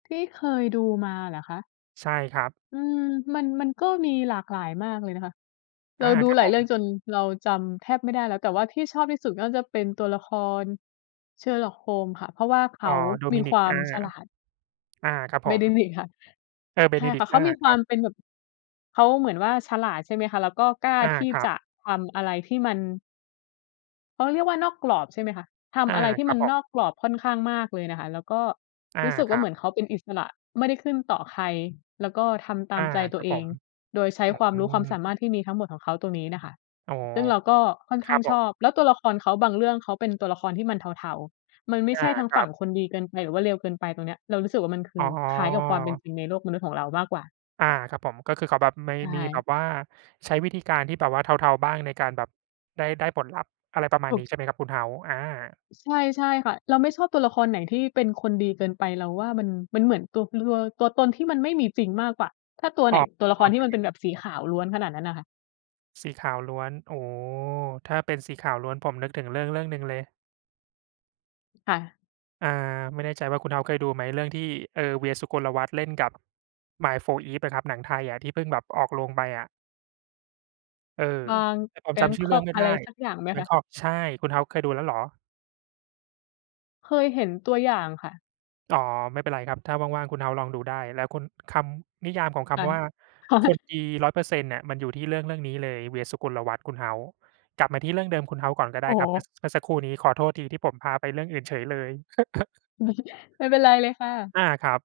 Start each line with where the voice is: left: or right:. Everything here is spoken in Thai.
left: ที่เคยดูมาเหรอคะ?
right: ใช่ครับ
left: อืม มัน มันก็มีหลากหลายมากเลยนะคะ เร
right: อ
left: า
right: า
left: ดู
right: ครับ
left: หลา
right: ผ
left: ยเรื่อ
right: ม
left: งจนเราจำแทบไม่ได้แล้ว แต่ที่ชอบที่สุดก็จะเป็นตัวละคร Sherlock Holmes ค่ะ เพราะว่าเข
right: อ๋
left: า
right: อ
left: มีค
right: Dominic
left: วา
right: อ
left: ม
right: า
left: ฉลาด
right: อา ครับผม
left: Benedict ค่ะ
right: เออ
left: ใช่ค่ะ
right: Benedict
left: เข
right: อ
left: า
right: า
left: มีค
right: ค
left: ว
right: ร
left: า
right: ั
left: มเป็นแบ
right: บ
left: บ เขาเหมือนว่าฉลาด ใช่ไหมคะ แล้วก็กล้า
right: อา
left: ที่
right: ครั
left: จ
right: บ
left: ะทำอะไรที่มัน เขาเรียกว่านอกกรอบใช่ไหมคะ ท
right: อา
left: ำอะไรที่
right: ครั
left: มั
right: บ
left: น
right: ผ
left: นอ
right: ม
left: กกรอบค่อนข้างมากเลยน่ะค่ะ แล้วก็
right: อา
left: รู้สึก
right: ค
left: ว่
right: ร
left: า
right: ั
left: เหม
right: บ
left: ือนเขาเป็นอิสระไม่ได้ขึ้นต่อใคร แล้วก็ทำต
right: อ
left: าม
right: า
left: ใจต
right: ค
left: ั
right: ร
left: ว
right: ับ
left: เอ
right: ผ
left: ง
right: ม
left: โดยใช้
right: อ
left: ความ
right: ื
left: รู้ความสามา
right: ม
left: รถที่มีทั้งหมดของเขาตรงนี้น่ะค่ะ
right: อ๋อ
left: ซึ่งเราก็ค่อน
right: ค
left: ข
right: ร
left: ้
right: ั
left: าง
right: บผ
left: ช
right: ม
left: อบ แล้วตัวละครเขาบางเรื่องเขาเป็นตัวละครที่มันเทา ๆ มันไม่
right: อ
left: ใช
right: า
left: ่ทั้ง
right: คร
left: ฝ
right: ั
left: ั่ง
right: บ
left: คนดีเกินไป หรือว่าเลวเกินไป ตรงเนี้ยเรารู้สึกว่ามันค
right: อ๋
left: ือคล้ายกับความเป็น
right: อ
left: จริงในโลกมนุษย์ของเรามากกว่า
right: อา ครับผม ก็คือเขาแบบไม่
left: ใช
right: มีแบ
left: ่
right: บว่า ใช้วิธีการที่แบบว่าเทา ๆ บ้างในการแบบได้ ได้ผลลัพธ์ อะไรประม
left: ถ
right: าณ
left: ู
right: นี้ ใ
left: ก
right: ช่ไหม ครับคุณ House อา
left: ใช่ ใช่ค่ะ เราไม่ชอบตัวละครไหนที่เป็นคนดีเกินไป เราว่ามัน มันเหมือนตัว ลัว ตัวตนที่มันไม่มีจริงมากกว่า ถ้าตัว
right: อ
left: ไ
right: ๋
left: หน
right: อ
left: ตัวละ
right: ๆ
left: ค
right: ค
left: รที่มัน
right: ร
left: เป
right: ับ
left: ็นแบบสีขาวล้วนขนาดนั้นน่ะค่ะ
right: สีขาวล้วน โอ้ ถ้าเป็นสีขาวล้วนผมนึกถึงเรื่อง ๆ หนึ่งเลย
left: ค่ะ
right: อ่า ไม่แน่ใจว่าคุณ House เคยดูไหม เรื่องที่ เอ่อ เวียร์ สุกลวัฒน์ เล่นกับ มายด์ 4EVE อะครับ หนังไทยอะที่เพิ่งแบบออกโรงไปอะ เออ
left: บาง
right: แต่ผมจำชื่อเรื่อ
left: Bangkok
right: งไม่
left: อ
right: ไ
left: ะ
right: ด
left: ไ
right: ้
left: รสักอย่างไหมคะ?
right: Bangkok ใช่ คุณ House เคยดูแล้วเหรอ?
left: เคยเห็นตัวอย่างค่ะ
right: อ๋อ ไม่เป็นไรครับ ถ้าว่าง ๆ คุณ House ลองดูได้ แล้วคุณ คำนิยามของค
left: ค่ะ
right: ำว่าคนดี 100% เนี่ย มันอยู่ที่เรื่อง ๆ นี้เลย เวียร์ สุกุลวัฒน์ คุณ House กลับมาที่เรื่องเดิมคุณ House ก่อนก็ไ
left: โ
right: ด้
left: อ้
right: คร
left: โ
right: ับ เ
left: ฮ
right: มื่อ ส เมื่อสักครู่นี้ขอโทษทีที่ผมพาไปเรื่องอื่นเฉยเลย
left: ไม่เป็นไรเลยค่ะ
right: อา ครับ